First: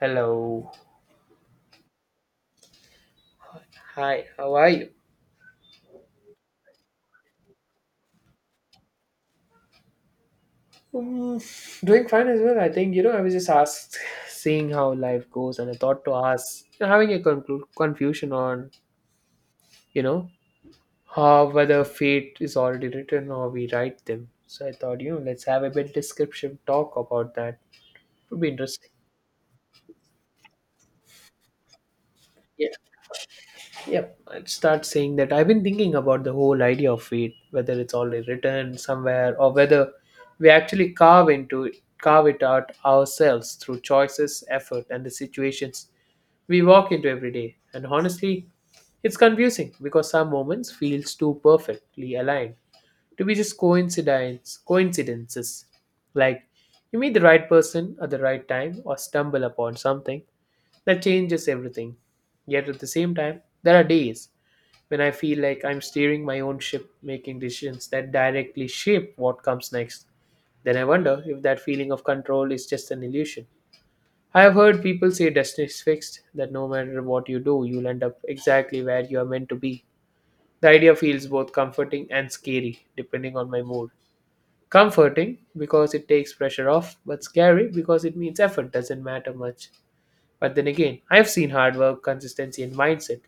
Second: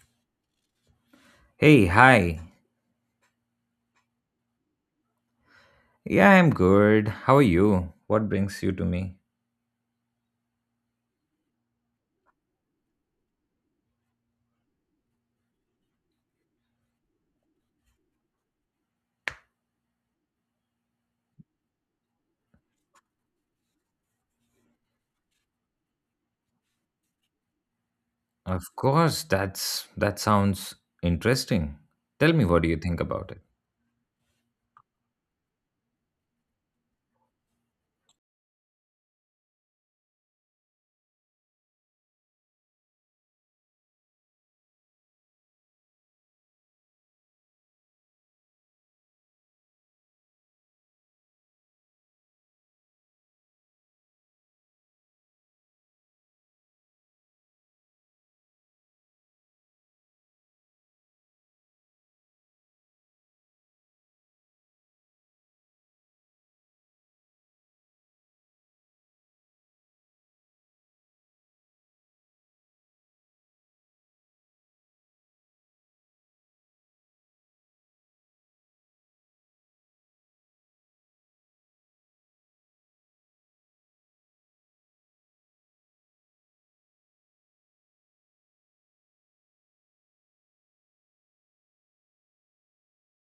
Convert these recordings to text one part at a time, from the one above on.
Hello. Hey, hi. Hi, how are you? Yeah, I'm good. How are you? What brings you to me? Um, Doing fine as well. I think you know. I was just asked, seeing how life goes, and I thought to ask, having a confusion on you know how whether fate is already written or we write them. So I thought let's have a bit description talk about that. Would be Of interesting. course, that sounds interesting. Tell me, what do you think about it? Yep, I'd start saying that I've been thinking about the whole idea of fate, whether it's already written somewhere or whether we actually carve into it, carve it out ourselves through choices, effort, and the situations we walk into every day. And honestly, it's confusing because some moments feels too perfectly aligned to be just coincidences. Like you meet the right person at the right time or stumble upon something that changes everything. Yet at the same time, there are days when I feel like I'm steering my own ship, making decisions that directly shape what comes next. Then I wonder if that feeling of control is just an illusion. I have heard people say destiny is fixed, that no matter what you do, you'll end up exactly where you are meant to be. The idea feels both comforting and scary, depending on my mood. Comforting because it takes pressure off, but scary because it means effort doesn't matter much. But then again, I've seen hard work, consistency, and mindset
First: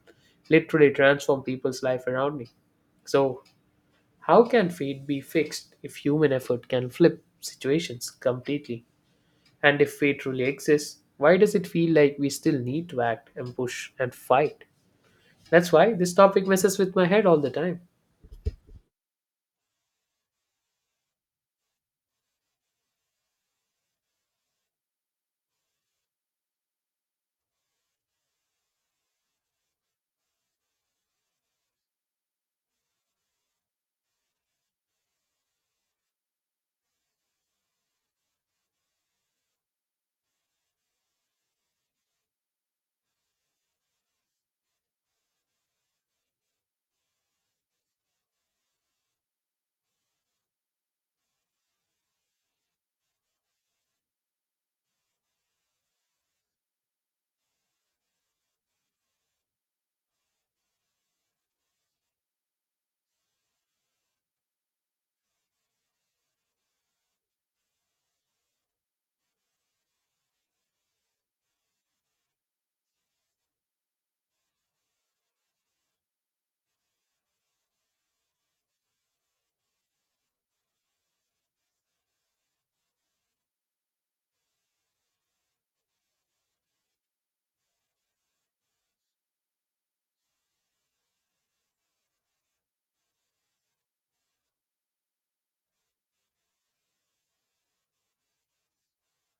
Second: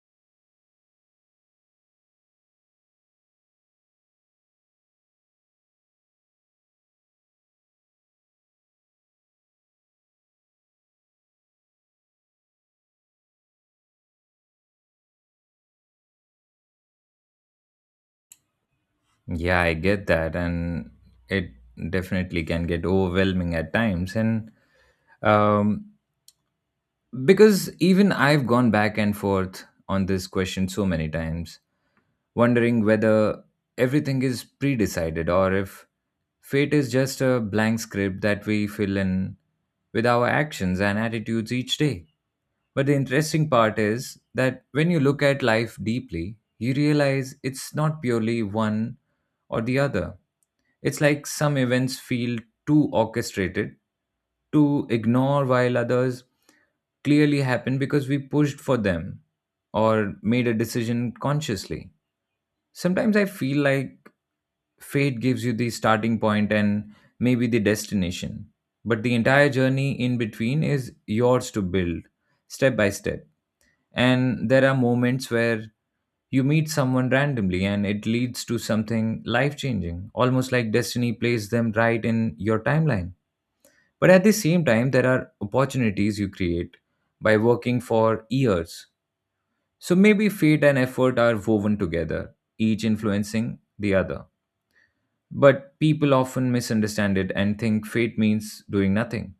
literally transform people's life around me. So, how can fate be fixed if human effort can flip situations completely? And if fate really exists, why does it feel like we still need to act and push and fight? That's why this topic messes with my head all the time. Yeah, I get that, and it definitely can get overwhelming at times, and um because even I've gone back and forth on this question so many times, wondering whether everything is predecided or if fate is just a blank script that we fill in with our actions and attitudes each day. But the interesting part is that when you look at life deeply, you realize it's not purely one or the other. It's like some events feel too orchestrated to ignore, while others clearly happen because we pushed for them or made a decision consciously. Sometimes I feel like fate gives you the starting point and maybe the destination, but the entire journey in between is yours to build step by step. And there are moments where you meet someone randomly and it leads to something life changing, almost like destiny plays them right in your timeline. But at the same time, there are opportunities you create by working for years. So maybe fate and effort are woven together, each influencing the other. But people often misunderstand it and think fate means doing nothing.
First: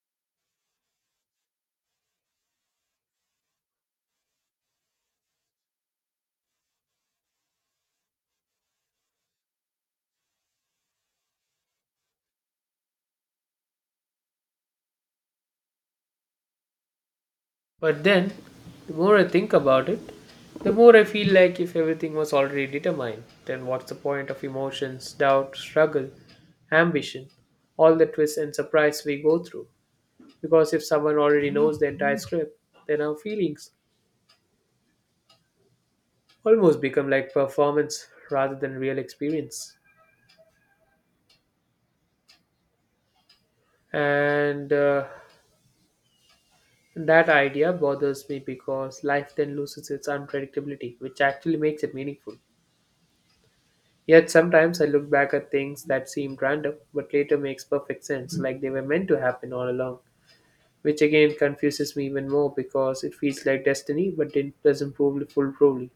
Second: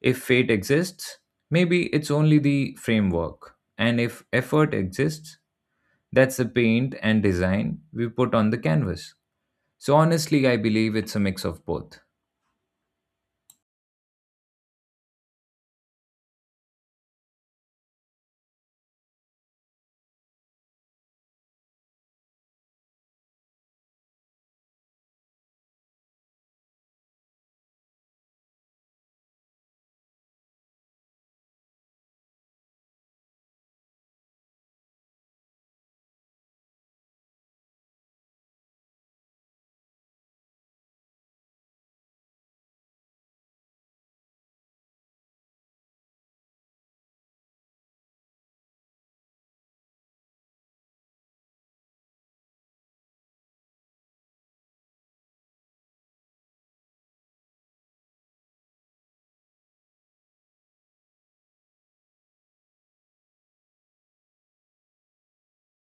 If fate exists, maybe it's only the framework. And if effort exists, that's the paint and design we put on the canvas. So honestly, I believe it's a mix of both. But then, the more I think about it, the more I feel like if everything was already determined, then what's the point of emotions, doubt, struggle, ambition, all the twists and surprise we go through? Because if someone already knows the entire script, then our feelings almost become like performance rather than real experience. And That idea bothers me because life then loses its unpredictability, which actually makes it meaningful. Yet sometimes I look back at things that seemed random, but later makes perfect sense, like they were meant to happen all along. Which again confuses me even more because it feels like destiny, but it doesn't prove foolproofly.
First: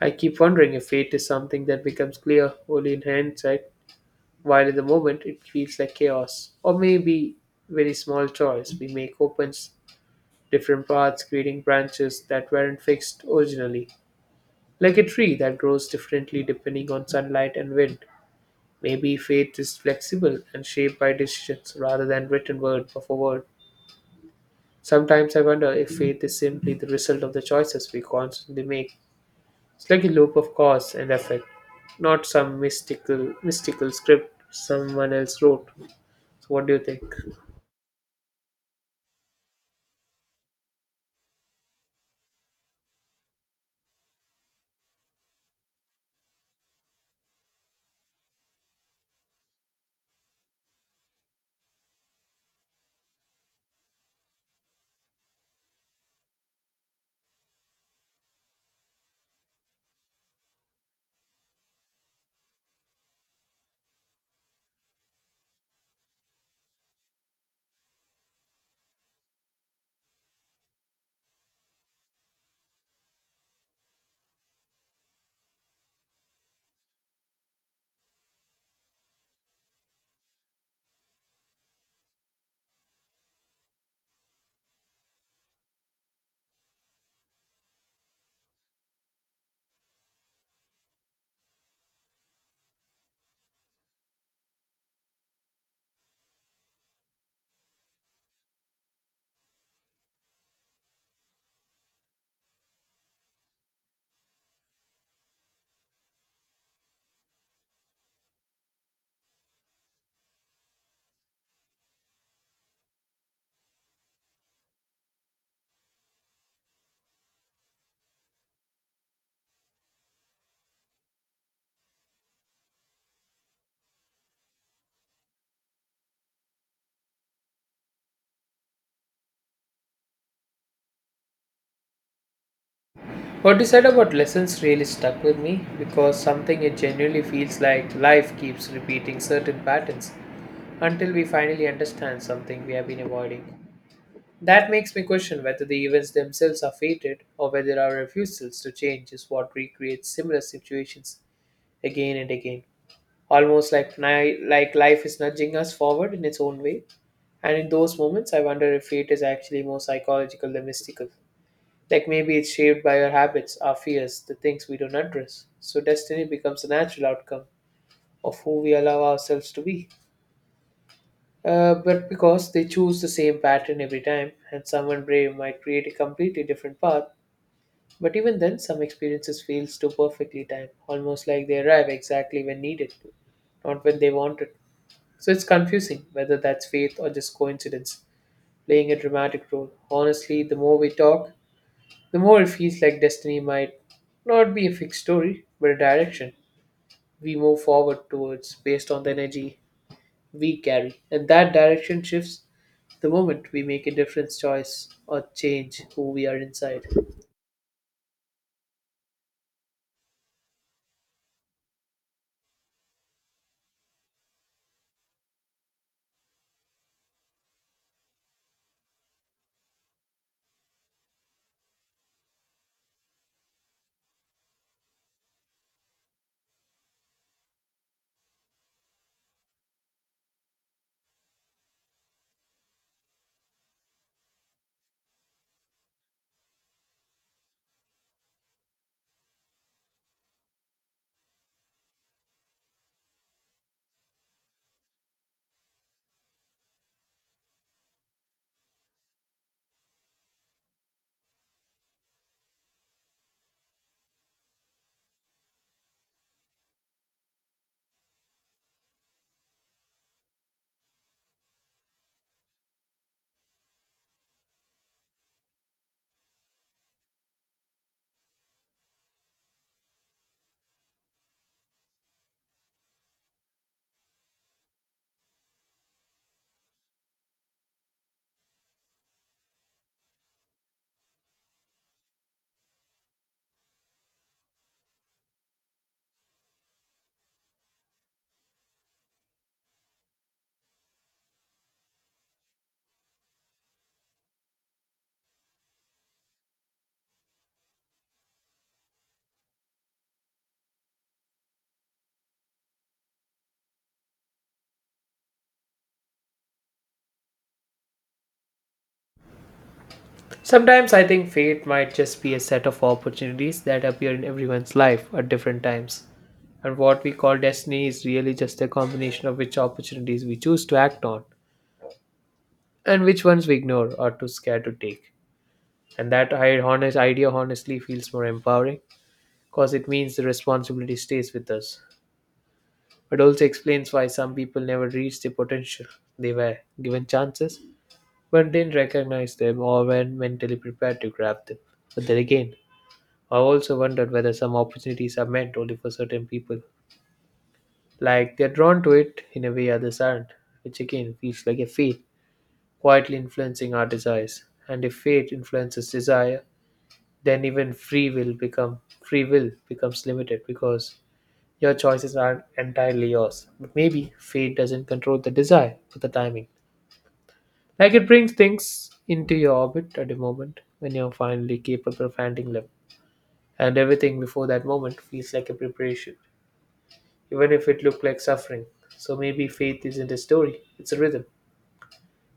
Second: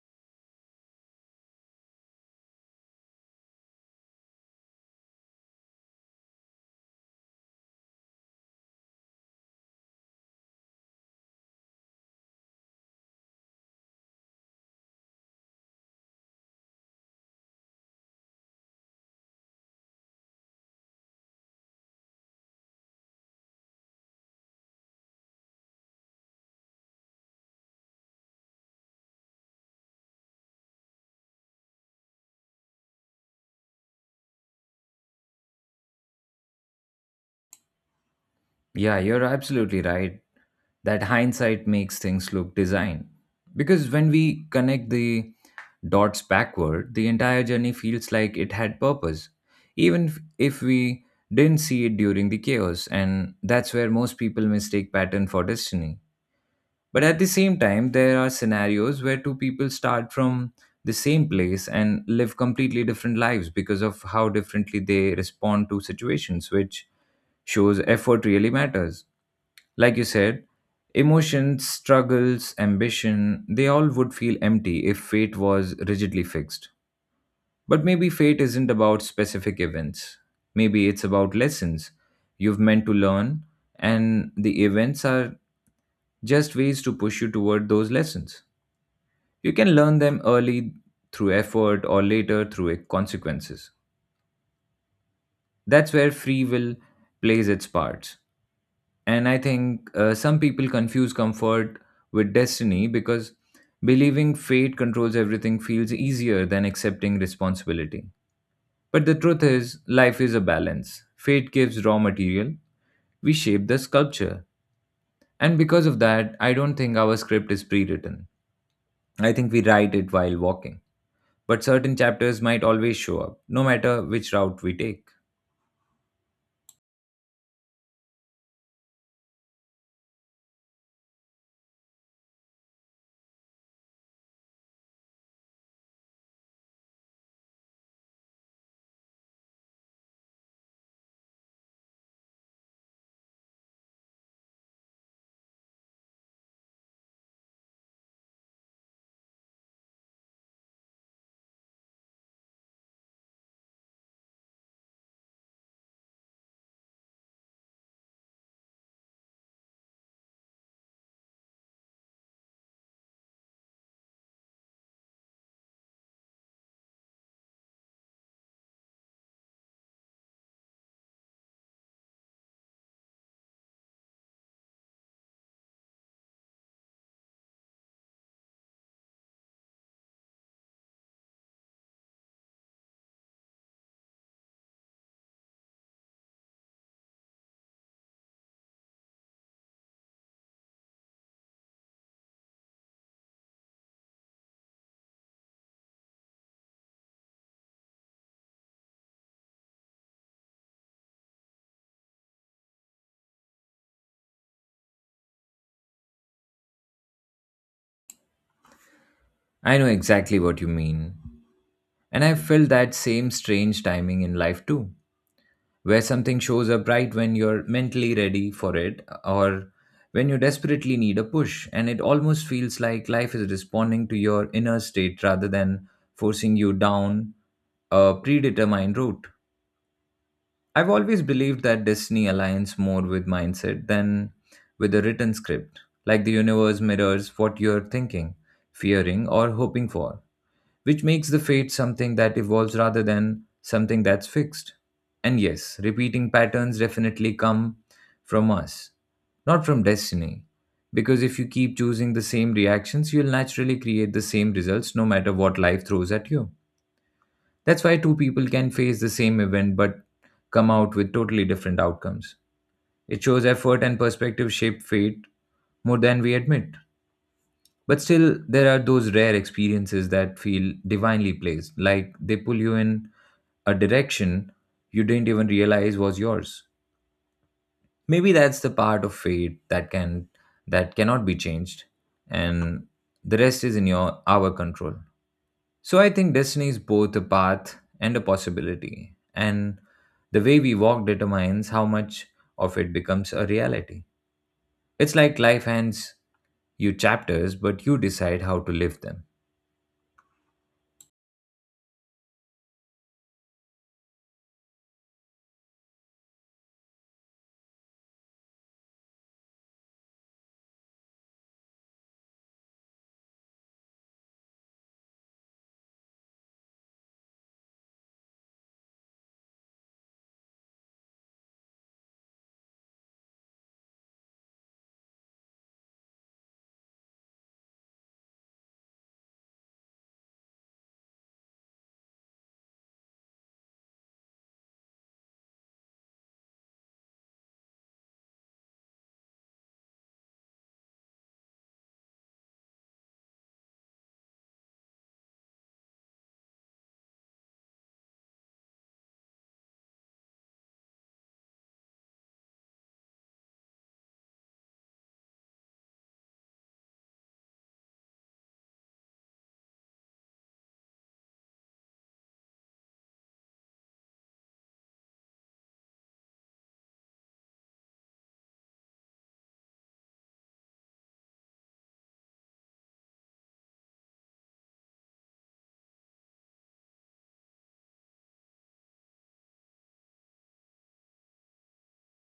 I keep wondering if fate is something that becomes clear only in hindsight, while in the moment it feels like chaos. Or maybe very small choice we make opens different paths, creating branches that weren't fixed originally. Like a tree that grows differently depending on sunlight and wind. Maybe faith is flexible and shaped by decisions rather than written word for word. Sometimes I wonder if faith is simply the result of the choices we constantly make. It's like a loop of cause and effect, not some mystical script someone else wrote. So what do you think? Yeah, you're absolutely right. That hindsight makes things look design. Because when we connect the dots backward, the entire journey feels like it had purpose, even if we didn't see it during the chaos. And that's where most people mistake pattern for destiny. But at the same time, there are scenarios where two people start from the same place and live completely different lives because of how differently they respond to situations, which shows effort really matters. Like you said, emotions, struggles, ambition, they all would feel empty if fate was rigidly fixed. But maybe fate isn't about specific events. Maybe it's about lessons you've meant to learn, and the events are just ways to push you toward those lessons. You can learn them early through effort or later through consequences. That's where free will plays its parts. And I think some people confuse comfort with destiny because believing fate controls everything feels easier than accepting responsibility. But the truth is, life is a balance. Fate gives raw material, we shape the sculpture. And because of that, I don't think our script is pre written. I think we write it while walking, but certain chapters might always show up, no matter which route we take. What you said about lessons really stuck with me because something it genuinely feels like life keeps repeating certain patterns until we finally understand something we have been avoiding. That makes me question whether the events themselves are fated or whether our refusals to change is what recreates similar situations again and again. Like life is nudging us forward in its own way. And in those moments, I wonder if fate is actually more psychological than mystical. Like maybe it's shaped by our habits, our fears, the things we don't address. So destiny becomes a natural outcome of who we allow ourselves to be. But because they choose the same pattern every time, and someone brave might create a completely different path. But even then, some experiences feels too perfectly timed, almost like they arrive exactly when needed, not when they want it. So it's confusing whether that's faith or just coincidence, playing a dramatic role. Honestly, the more we talk, the more it feels like destiny might not be a fixed story, but a direction we move forward towards based on the energy we carry. And that direction shifts the moment we make a difference choice or change who we are inside. I know exactly what you mean. And I have felt that same strange timing in life too, where something shows up right when you're mentally ready for it or when you desperately need a push, and it almost feels like life is responding to your inner state rather than forcing you down a predetermined route. I've always believed that destiny aligns more with mindset than with a written script, like the universe mirrors what you're thinking, fearing, or hoping for, which makes the fate something that evolves rather than something that's fixed. And yes, repeating patterns definitely come from us, not from destiny. Because if you keep choosing the same reactions, you'll naturally create the same results no matter what life throws at you. That's why two people can face the same event but come out with totally different outcomes. It shows effort and perspective shape fate more than we admit. But still, there are those rare experiences that feel divinely placed, like they pull you in a direction you didn't even realize was yours. Maybe that's the part of fate that cannot be changed, and the rest is in your our control. So I think destiny is both a path and a possibility, and the way we walk determines how much of it becomes a reality. It's like life hands you chapters, but you decide how to live them. Sometimes I think fate might just be a set of opportunities that appear in everyone's life at different times. And what we call destiny is really just a combination of which opportunities we choose to act on and which ones we ignore or too scared to take. And that I honest idea honestly feels more empowering because it means the responsibility stays with us. It also explains why some people never reach their potential. They were given chances but didn't recognize them or weren't mentally prepared to grab them. But then again, I also wondered whether some opportunities are meant only for certain people. Like they're drawn to it in a way others aren't, which again feels like a fate quietly influencing our desires. And if fate influences desire, then even free will become free will becomes limited because your choices aren't entirely yours. But maybe fate doesn't control the desire for the timing. Like it brings things into your orbit at a moment when you're finally capable of handling them. And everything before that moment feels like a preparation, even if it looked like suffering. So maybe faith isn't a story, it's a rhythm.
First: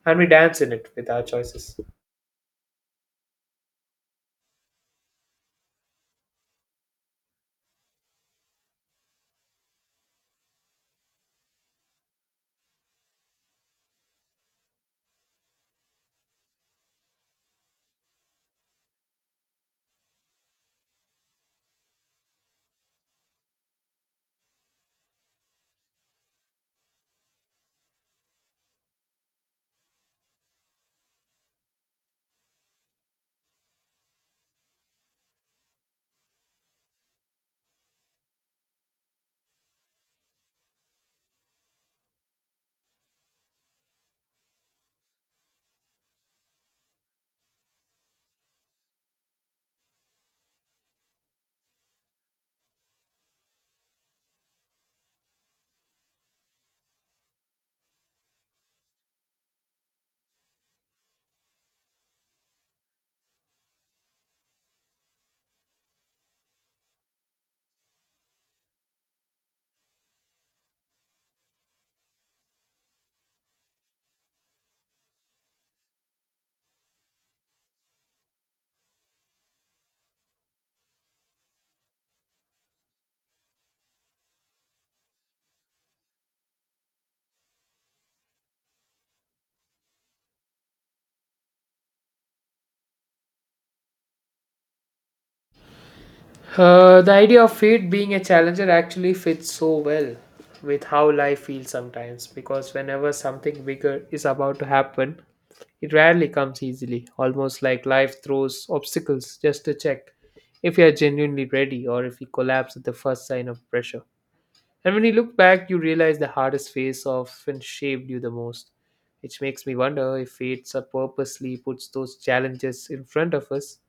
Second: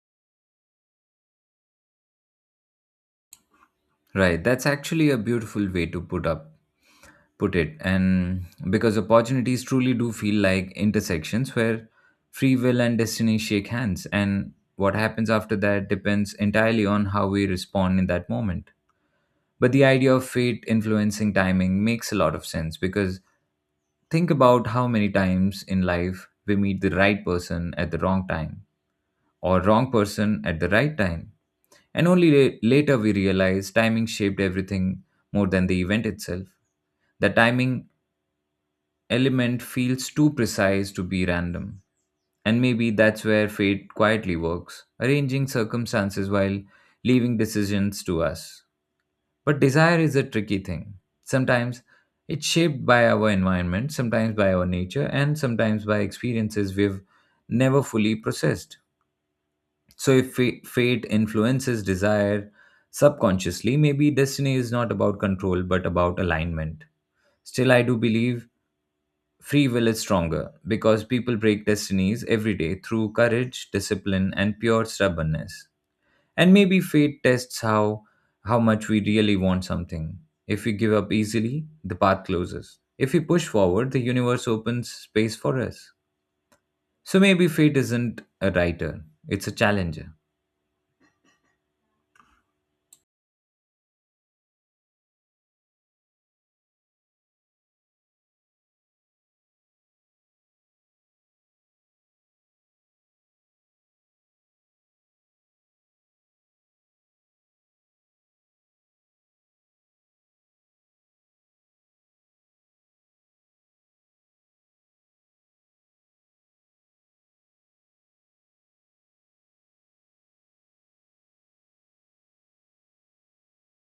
And we dance in it with our choices. Right, that's actually a beautiful way to put it, and because opportunities truly do feel like intersections where free will and destiny shake hands, and what happens after that depends entirely on how we respond in that moment. But the idea of fate influencing timing makes a lot of sense, because think about how many times in life we meet the right person at the wrong time or wrong person at the right time. And only later we realize timing shaped everything more than the event itself. The timing element feels too precise to be random. And maybe that's where fate quietly works, arranging circumstances while leaving decisions to us. But desire is a tricky thing. Sometimes it's shaped by our environment, sometimes by our nature, and sometimes by experiences we've never fully processed. So, if fate influences desire subconsciously, maybe destiny is not about control but about alignment. Still, I do believe free will is stronger because people break destinies every day through courage, discipline, and pure stubbornness. And maybe fate tests how much we really want something. If we give up easily, the path closes. If we push forward, the universe opens space for us. So maybe fate isn't a writer, it's a challenger. The idea of fate being a challenger actually fits so well with how life feels sometimes because whenever something bigger is about to happen, it rarely comes easily, almost like life throws obstacles just to check if you are genuinely ready or if you collapse at the first sign of pressure. And when you look back, you realize the hardest phase often shaped you the most, which makes me wonder if fate purposely puts those challenges in front of us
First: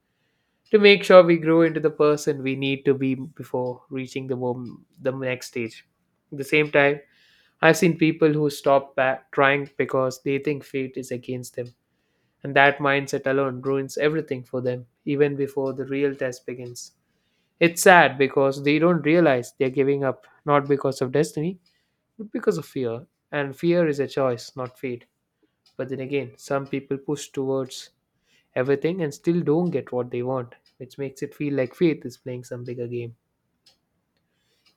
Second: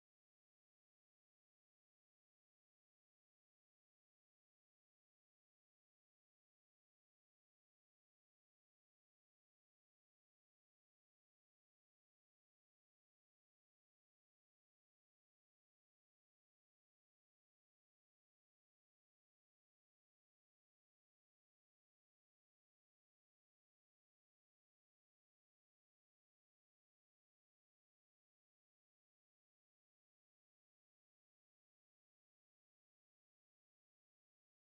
to make sure we grow into the person we need to be before reaching the next stage. At the same time, I've seen people who stop back trying because they think fate is against them, and that mindset alone ruins everything for them even before the real test begins. It's sad because they don't realize they're giving up not because of destiny, but because of fear. And fear is a choice, not fate. But then again, some people push towards everything and still don't get what they want, which makes it feel like faith is playing some bigger game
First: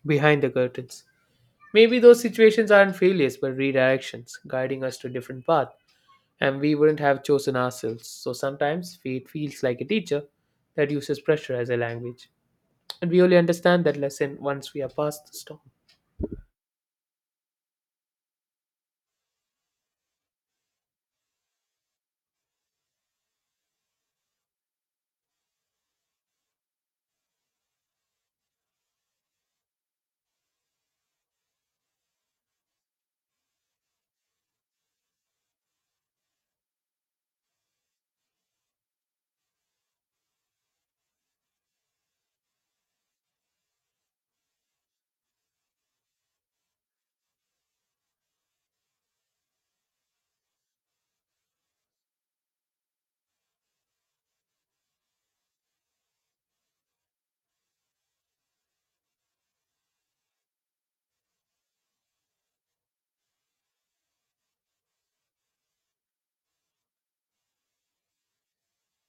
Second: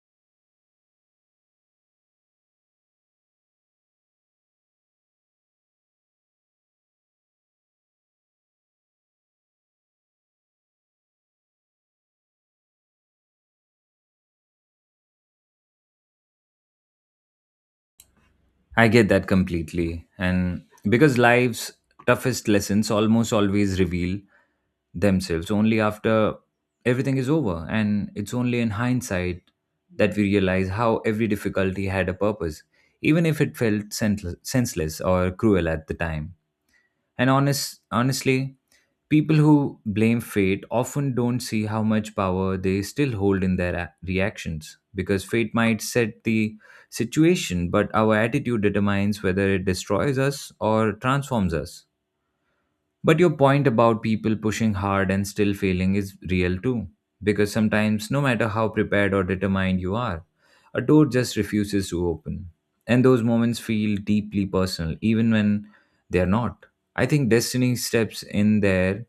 behind the curtains. Maybe those situations aren't failures but redirections, guiding us to a different path, and we wouldn't have chosen ourselves. So sometimes fate feels like a teacher that uses pressure as a language. And we only understand that lesson once we are past the storm. I get that completely. And because life's toughest lessons almost always reveal themselves only after everything is over. And it's only in hindsight that we realize how every difficulty had a purpose, even if it felt senseless or cruel at the time. And honestly, people who blame fate often don't see how much power they still hold in their reactions, because fate might set the situation, but our attitude determines whether it destroys us or transforms us. But your point about people pushing hard and still failing is real too. Because sometimes, no matter how prepared or determined you are, a door just refuses to open. And those moments feel deeply personal, even when they are not. I think destiny steps in there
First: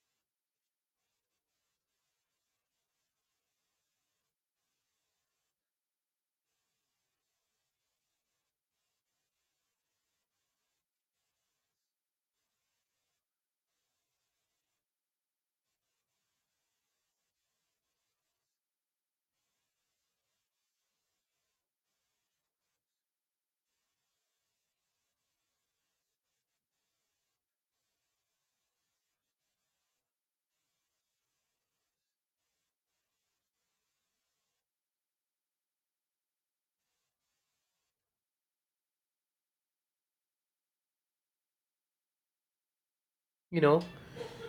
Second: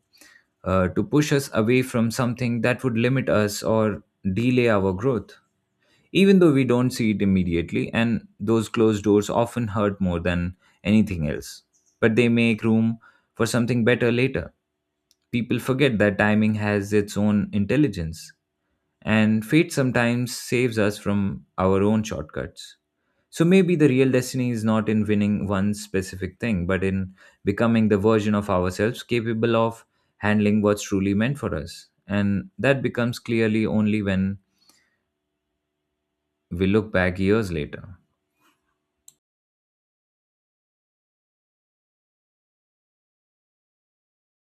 to push us away from something that would limit us or delay our growth, even though we don't see it immediately, and those closed doors often hurt more than anything else. But they make room for something better later. People forget that timing has its own intelligence, and fate sometimes saves us from our own shortcuts. So maybe the real destiny is not in winning one specific thing, but in becoming the version of ourselves capable of handling what's truly meant for us. And that becomes clearly only when we look back years later. You know,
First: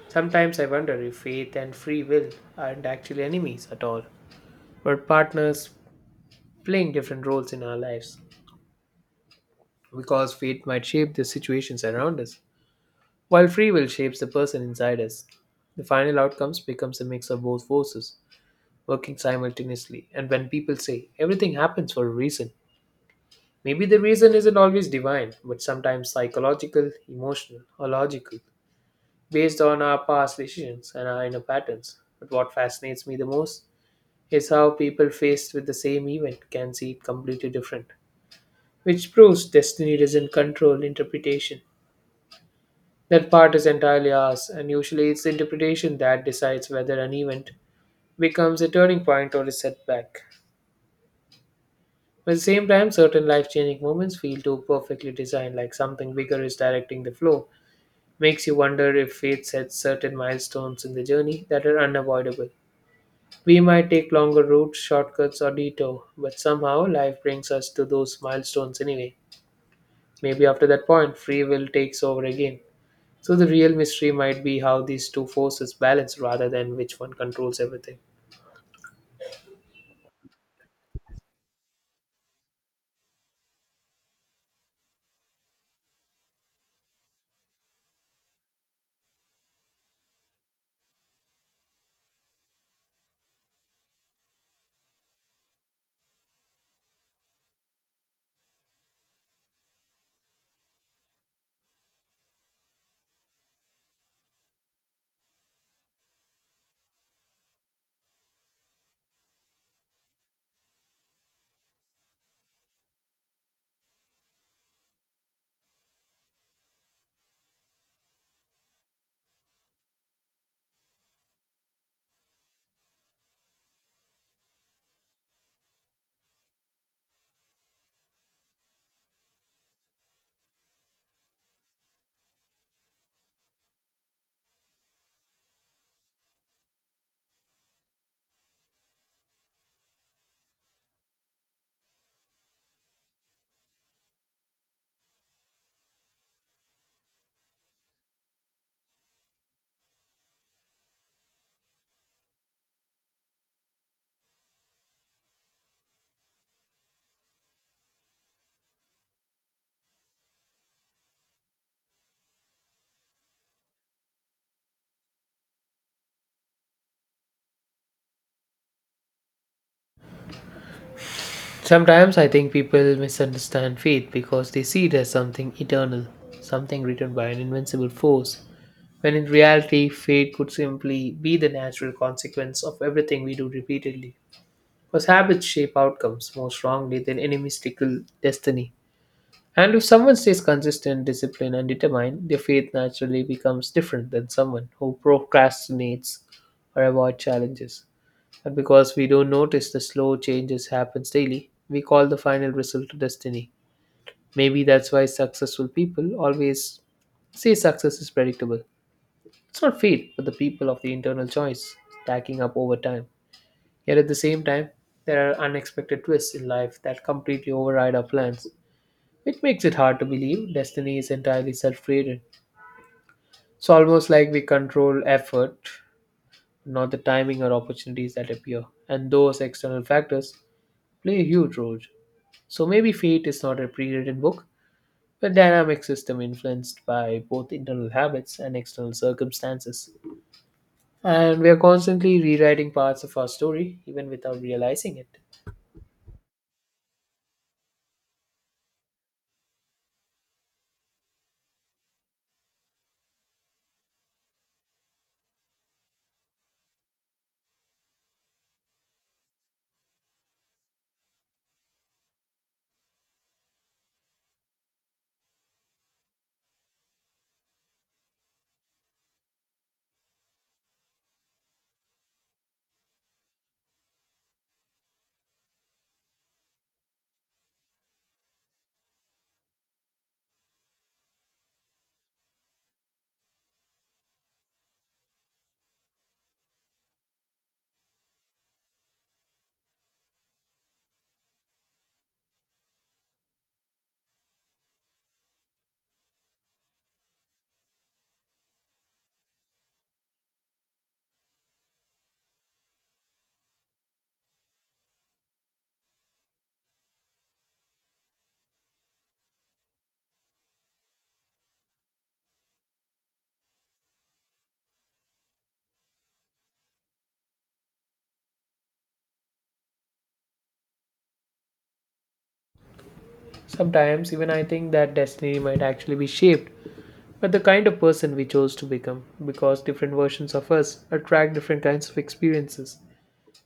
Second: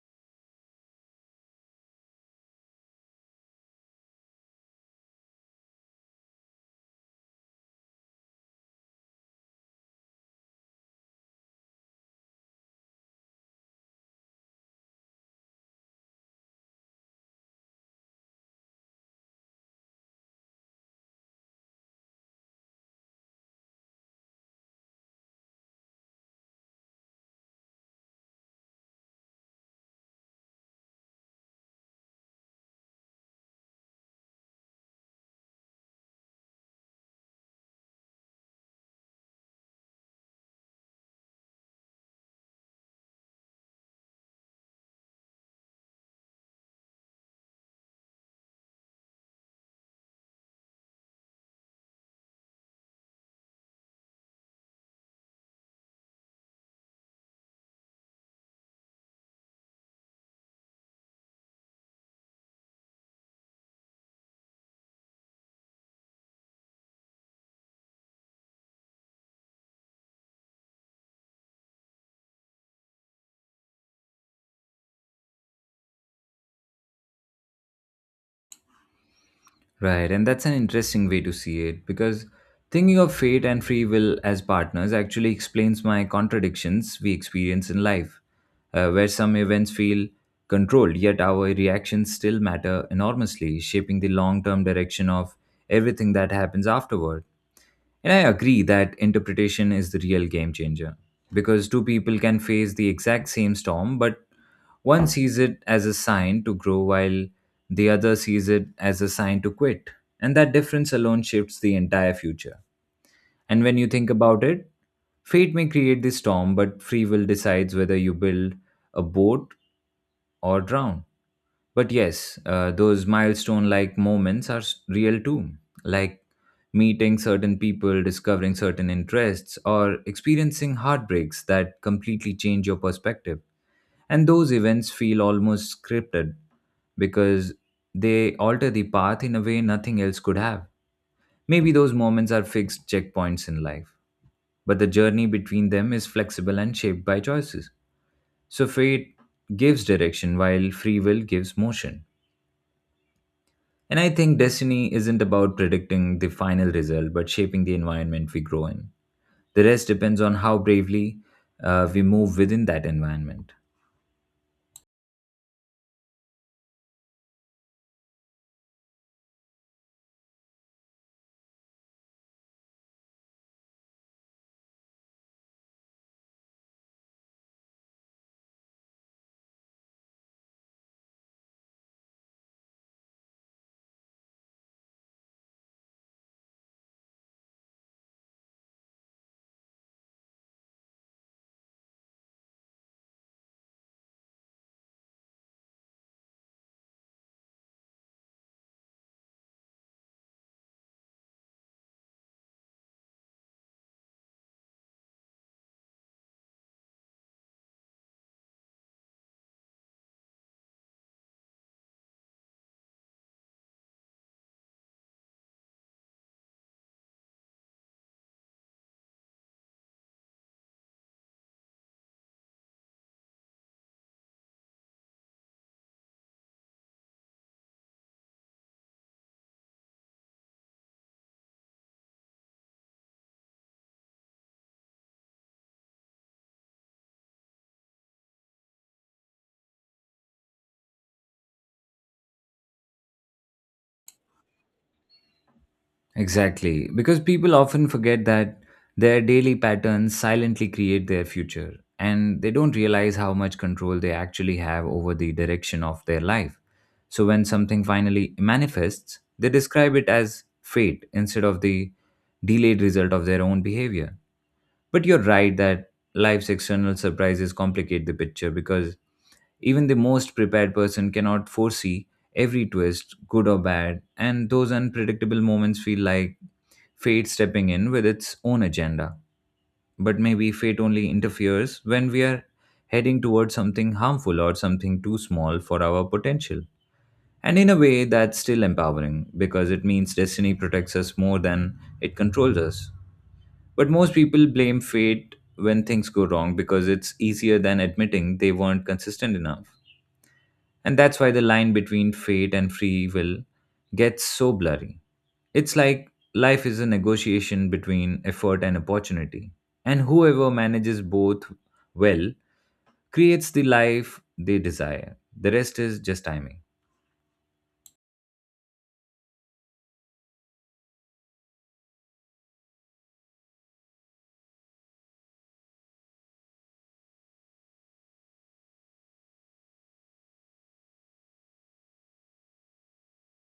sometimes I wonder if faith and free will aren't actually enemies at all, but partners playing different roles in our lives. Because fate might shape the situations around us, while free will shapes the person inside us. The final outcomes becomes a mix of both forces working simultaneously. And when people say everything happens for a reason, maybe the reason isn't always divine, but sometimes psychological, emotional, or logical, based on our past decisions and our inner patterns. But what fascinates me the most is how people faced with the same event can see it completely different, which proves destiny doesn't control interpretation. That part is entirely ours, and usually it's the interpretation that decides whether an event becomes a turning point or a setback. At the same time, certain life changing moments feel too perfectly designed, like something bigger is directing the flow. Makes you wonder if fate sets certain milestones in the journey that are unavoidable. We might take longer routes, shortcuts, or detour, but somehow life brings us to those milestones anyway. Maybe after that point, free will takes over again. So the real mystery might be how these two forces balance rather than which one controls everything. Right, and that's an interesting way to see it, because thinking of fate and free will as partners actually explains my contradictions we experience in life, where some events feel controlled, yet our reactions still matter enormously, shaping the long term direction of everything that happens afterward. And I agree that interpretation is the real game changer, because two people can face the exact same storm, but one sees it as a sign to grow, while the other sees it as a sign to quit. And that difference alone shifts the entire future. And when you think about it, fate may create the storm, but free will decides whether you build a boat or drown. But yes, those milestone like moments are real too, like meeting certain people, discovering certain interests, or experiencing heartbreaks that completely change your perspective. And those events feel almost scripted because they alter the path in a way nothing else could have. Maybe those moments are fixed checkpoints in life, but the journey between them is flexible and shaped by choices. So fate gives direction while free will gives motion. And I think destiny isn't about predicting the final result, but shaping the environment we grow in. The rest depends on how bravely we move within that environment. Sometimes I think people misunderstand fate because they see it as something eternal, something written by an invincible force, when in reality, fate could simply be the natural consequence of everything we do repeatedly. Because habits shape outcomes more strongly than any mystical destiny. And if someone stays consistent, disciplined, and determined, their faith naturally becomes different than someone who procrastinates or avoids challenges. And because we don't notice the slow changes happens daily, we call the final result destiny. Maybe that's why successful people always say success is predictable. It's not fate, but the people of the internal choice stacking up over time. Yet at the same time, there are unexpected twists in life that completely override our plans it makes it hard to believe destiny is entirely self created. It's almost like we control effort, not the timing or opportunities that appear, and those external factors play a huge role. So maybe fate is not a pre written book, but a dynamic system influenced by both internal habits and external circumstances. And we are constantly rewriting parts of our story, even without realizing it. Exactly, because people often forget that their daily patterns silently create their future, and they don't realize how much control they actually have over the direction of their life. So, when something finally manifests, they describe it as fate instead of the delayed result of their own behavior. But you're right that life's external surprises complicate the picture, because even the most prepared person cannot foresee every twist, good or bad, and those unpredictable moments feel like fate stepping in with its own agenda. But maybe fate only interferes when we are heading towards something harmful or something too small for our potential. And in a way, that's still empowering because it means destiny protects us more than it controls us. But most people blame fate when things go wrong because it's easier than admitting they weren't consistent enough. And that's why the line between fate and free will gets so blurry. It's like life is a negotiation between effort and opportunity. And whoever manages both well creates the life they desire. The rest is just timing. Sometimes, even I think that destiny might actually be shaped but the kind of person we chose to become, because different versions of us attract different kinds of experiences.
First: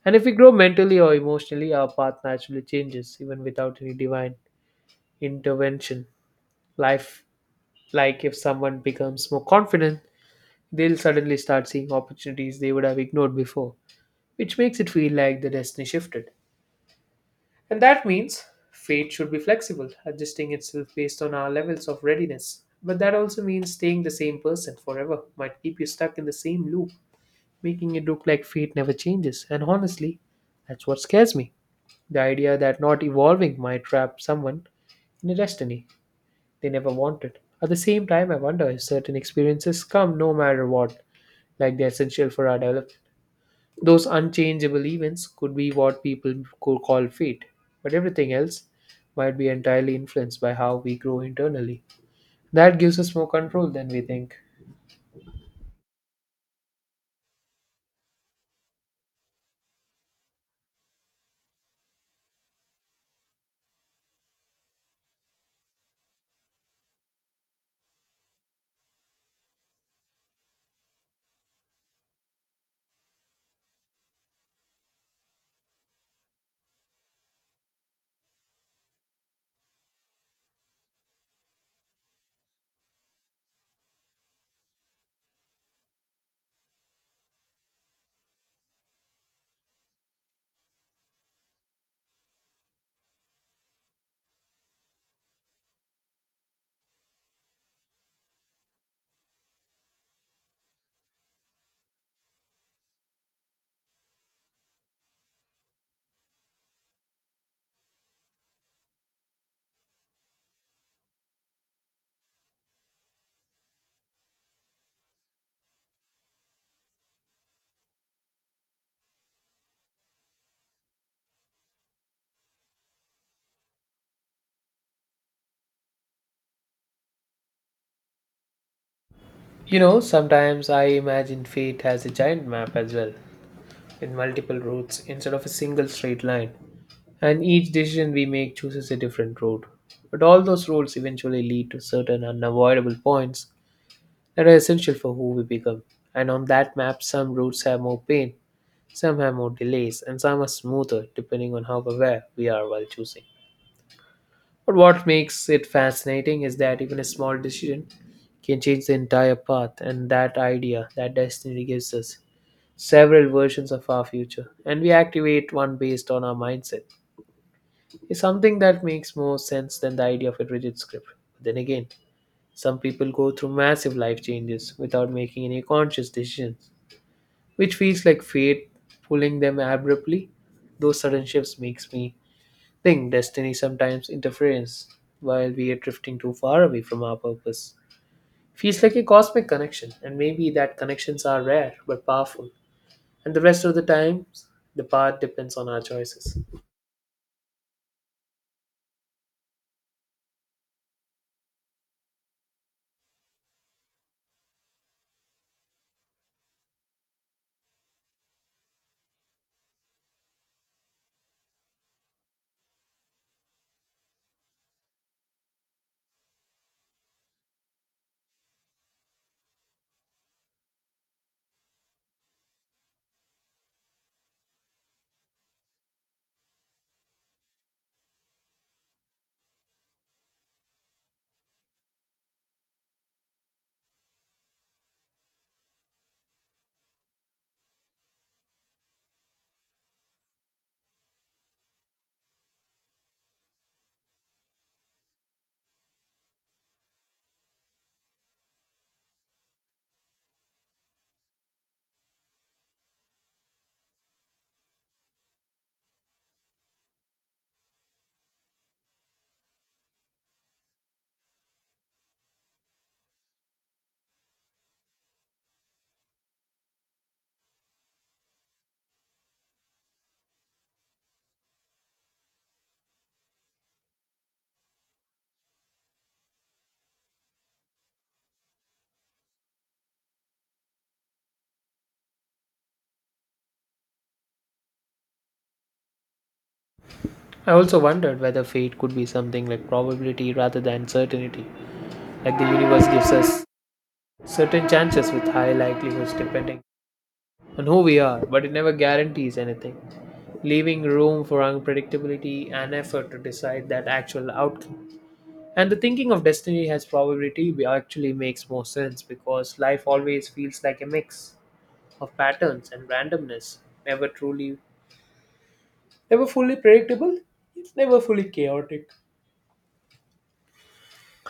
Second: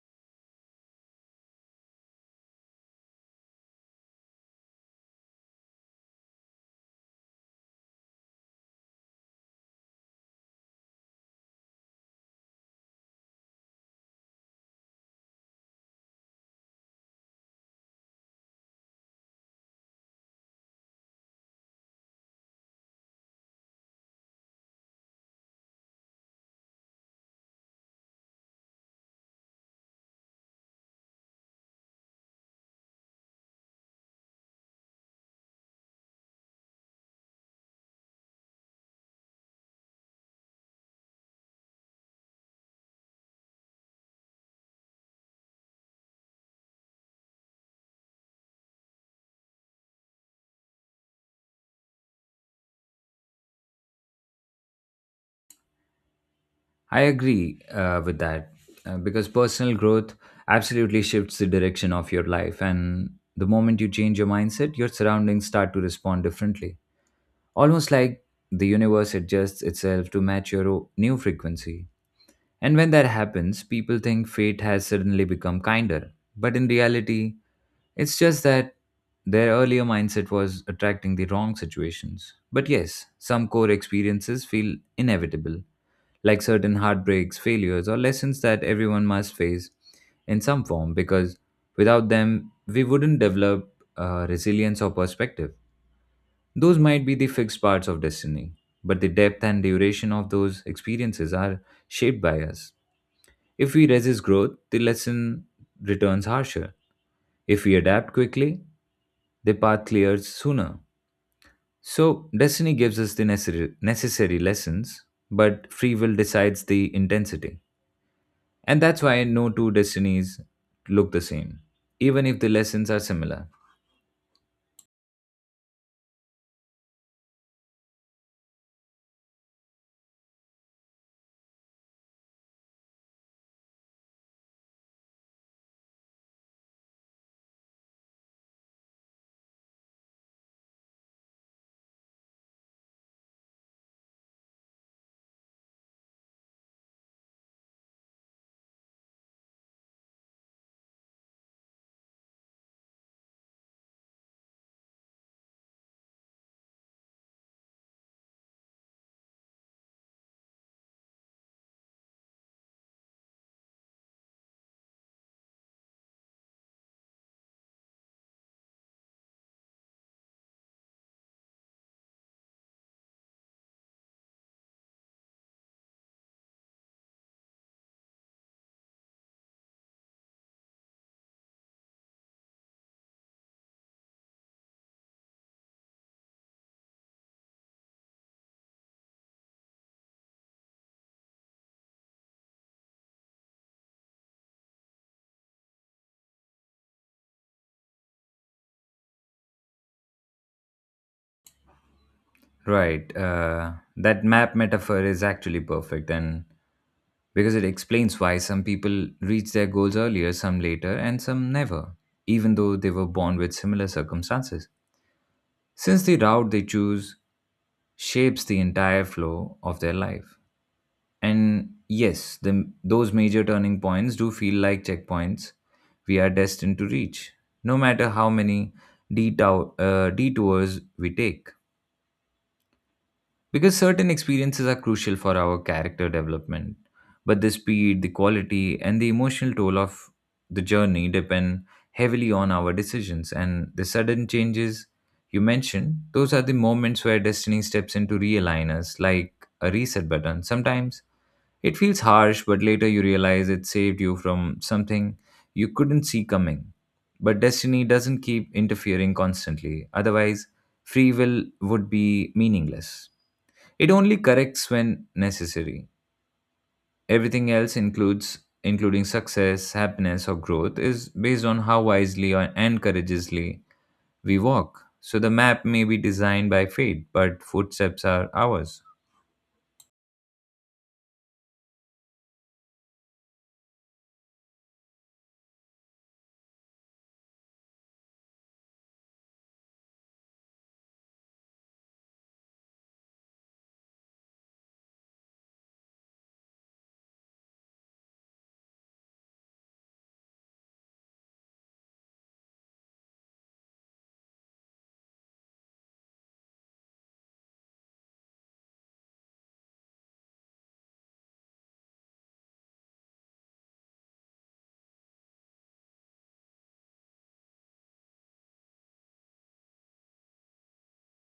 And if we grow mentally or emotionally, our path naturally changes even without any divine intervention. Life, like if someone becomes more confident, they'll suddenly start seeing opportunities they would have ignored before, which makes it feel like the destiny shifted. And that means fate should be flexible, adjusting itself based on our levels of readiness. But that also means staying the same person forever might keep you stuck in the same loop, making it look like fate never changes. And honestly, that's what scares me. The idea that not evolving might trap someone in a destiny they never wanted. At the same time, I wonder if certain experiences come no matter what, like they're essential for our development. Those unchangeable events could be what people could call fate, but everything else might be entirely influenced by how we grow internally. That gives us more control than we think. I agree with that because personal growth absolutely shifts the direction of your life. And the moment you change your mindset, your surroundings start to respond differently. Almost like the universe adjusts itself to match your new frequency. And when that happens, people think fate has suddenly become kinder. But in reality, it's just that their earlier mindset was attracting the wrong situations. But yes, some core experiences feel inevitable, like certain heartbreaks, failures, or lessons that everyone must face in some form, because without them, we wouldn't develop resilience or perspective. Those might be the fixed parts of destiny, but the depth and duration of those experiences are shaped by us. If we resist growth, the lesson returns harsher. If we adapt quickly, the path clears sooner. So, destiny gives us the necessary lessons, but free will decides the intensity. And that's why no two destinies look the same, even if the lessons are similar. You know, sometimes I imagine fate has a giant map as well, in multiple routes instead of a single straight line. And each decision we make chooses a different road. But all those roads eventually lead to certain unavoidable points that are essential for who we become. And on that map, some routes have more pain, some have more delays, and some are smoother depending on how aware we are while choosing. But what makes it fascinating is that even a small decision can change the entire path, and that idea that destiny gives us several versions of our future, and we activate one based on our mindset. It's something that makes more sense than the idea of a rigid script. Then again, some people go through massive life changes without making any conscious decisions, which feels like fate pulling them abruptly. Those sudden shifts makes me think destiny sometimes interferes while we are drifting too far away from our purpose. Feels like a cosmic connection, and maybe that connections are rare but powerful. And the rest of the times, the path depends on our choices. Right. That map metaphor is actually perfect. And because it explains why some people reach their goals earlier, some later, and some never, even though they were born with similar circumstances. Since the route they choose shapes the entire flow of their life. And yes, those major turning points do feel like checkpoints we are destined to reach, no matter how many detours we take. Because certain experiences are crucial for our character development, but the speed, the quality, and the emotional toll of the journey depend heavily on our decisions. And the sudden changes you mentioned, those are the moments where destiny steps in to realign us, like a reset button. Sometimes it feels harsh, but later you realize it saved you from something you couldn't see coming. But destiny doesn't keep interfering constantly, otherwise free will would be meaningless. It only corrects when necessary. Everything else, includes including success, happiness, or growth, is based on how wisely and courageously we walk. So the map may be designed by fate, but footsteps are ours. I also wondered whether fate could be something like probability rather than certainty, like the universe gives us certain chances with high likelihoods depending on who we are, but it never guarantees anything, leaving room for unpredictability and effort to decide that actual outcome. And the thinking of destiny as probability actually makes more sense because life always feels like a mix of patterns and randomness, never truly Never fully predictable, it's never fully chaotic.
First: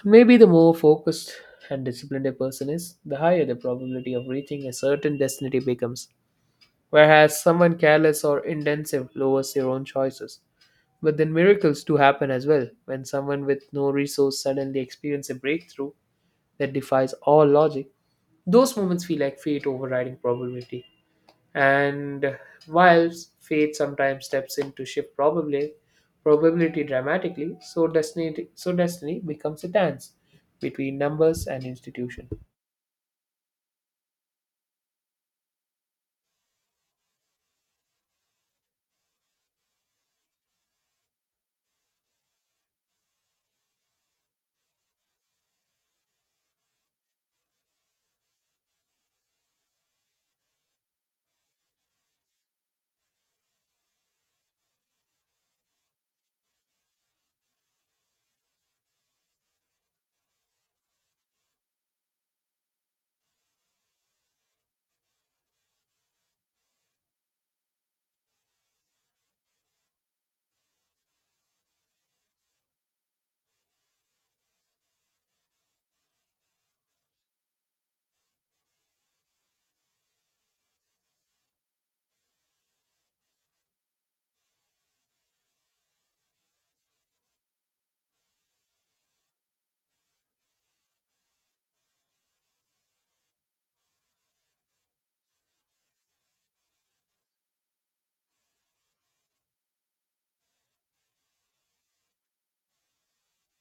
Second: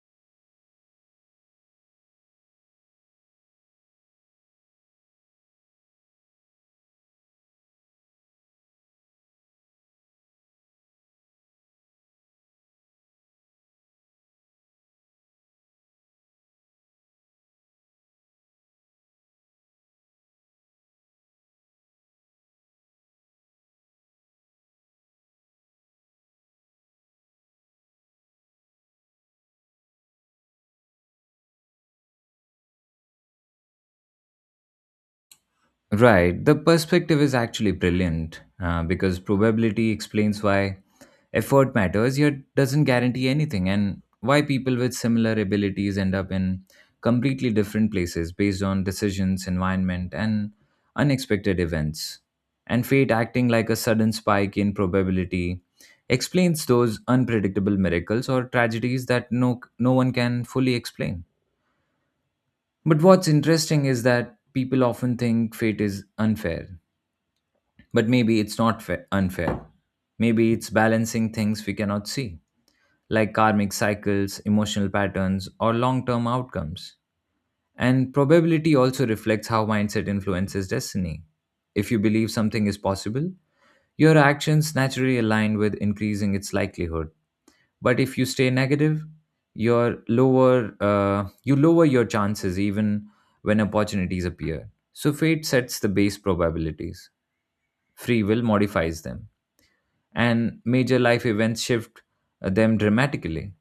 Maybe the more focused and disciplined a person is, the higher the probability of reaching a certain destiny becomes. Whereas someone careless or intensive lowers their own choices. But then miracles do happen as well. When someone with no resource suddenly experiences a breakthrough that defies all logic, those moments feel like fate overriding probability. And while fate sometimes steps in to shift probably probability dramatically, so destiny becomes a dance between numbers and institution. Right. The perspective is actually brilliant because probability explains why effort matters, yet doesn't guarantee anything, and why people with similar abilities end up in completely different places based on decisions, environment, and unexpected events. And fate acting like a sudden spike in probability explains those unpredictable miracles or tragedies that no one can fully explain. But what's interesting is that people often think fate is unfair, but maybe it's not fa- unfair. Maybe it's balancing things we cannot see, like karmic cycles, emotional patterns, or long term outcomes. And probability also reflects how mindset influences destiny. If you believe something is possible, your actions naturally align with increasing its likelihood. But if you stay negative, you lower your chances even when opportunities appear. So fate sets the base probabilities. Free will modifies them, and major life events shift them dramatically.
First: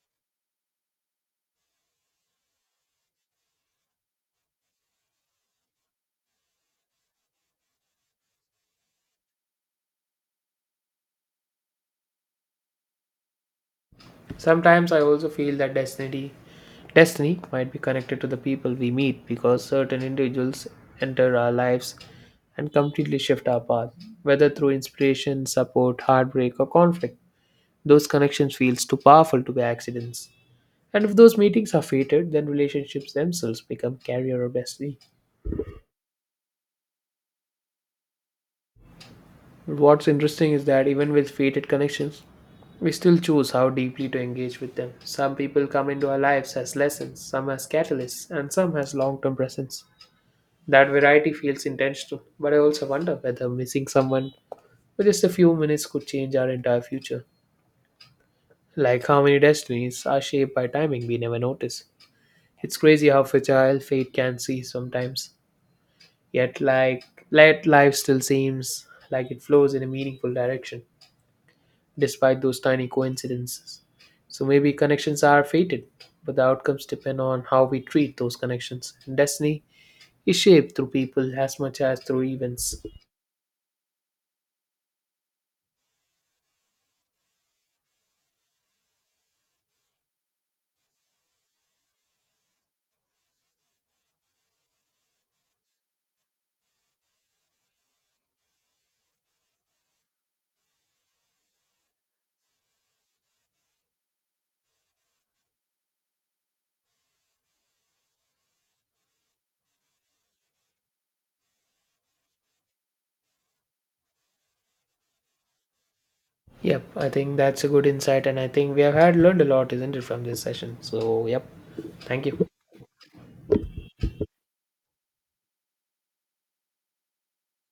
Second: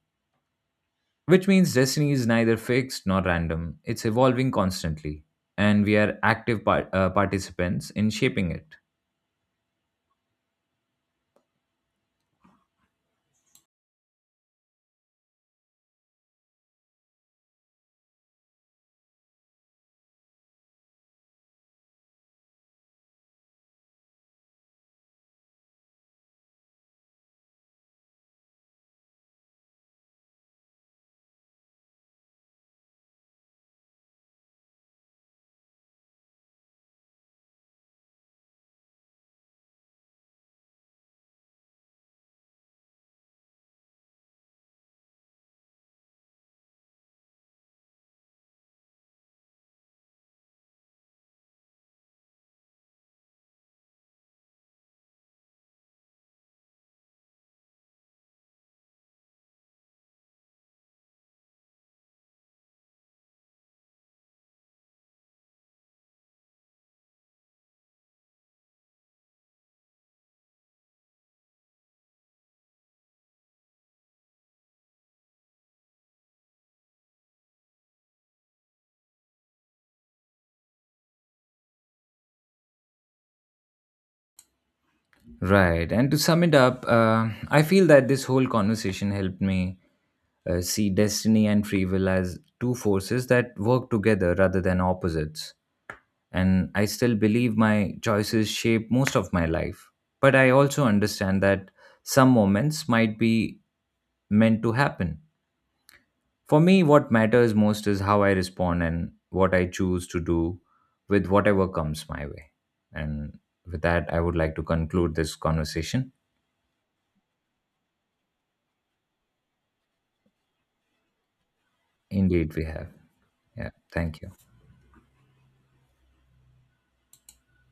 Which means destiny is neither fixed nor random, it's evolving constantly, and we are active participants in shaping it. Sometimes I also feel that destiny might be connected to the people we meet, because certain individuals enter our lives and completely shift our path, whether through inspiration, support, heartbreak or conflict. Those connections feels too powerful to be accidents. And if those meetings are fated, then relationships themselves become carrier or destiny. But what's interesting is that even with fated connections, we still choose how deeply to engage with them. Some people come into our lives as lessons, some as catalysts, and some as long term presence. That variety feels intentional, but I also wonder whether missing someone for just a few minutes could change our entire future. Like how many destinies are shaped by timing we never notice. It's crazy how fragile fate can see sometimes. Yet, like let life still seems like it flows in a meaningful direction, despite those tiny coincidences. So maybe connections are fated, but the outcomes depend on how we treat those connections. And destiny is shaped through people as much as through events. Right, and to sum it up, I feel that this whole conversation helped me see destiny and free will as two forces that work together rather than opposites. And I still believe my choices shape most of my life. But I also understand that some moments might be meant to happen. For me, what matters most is how I respond and what I choose to do with whatever comes my way. And with that, I would like to conclude this conversation. Yep, I think that's a good insight, and I think we have had learned a lot, isn't it, from this session? So, yep, thank you. Indeed, we have. Yeah, thank you.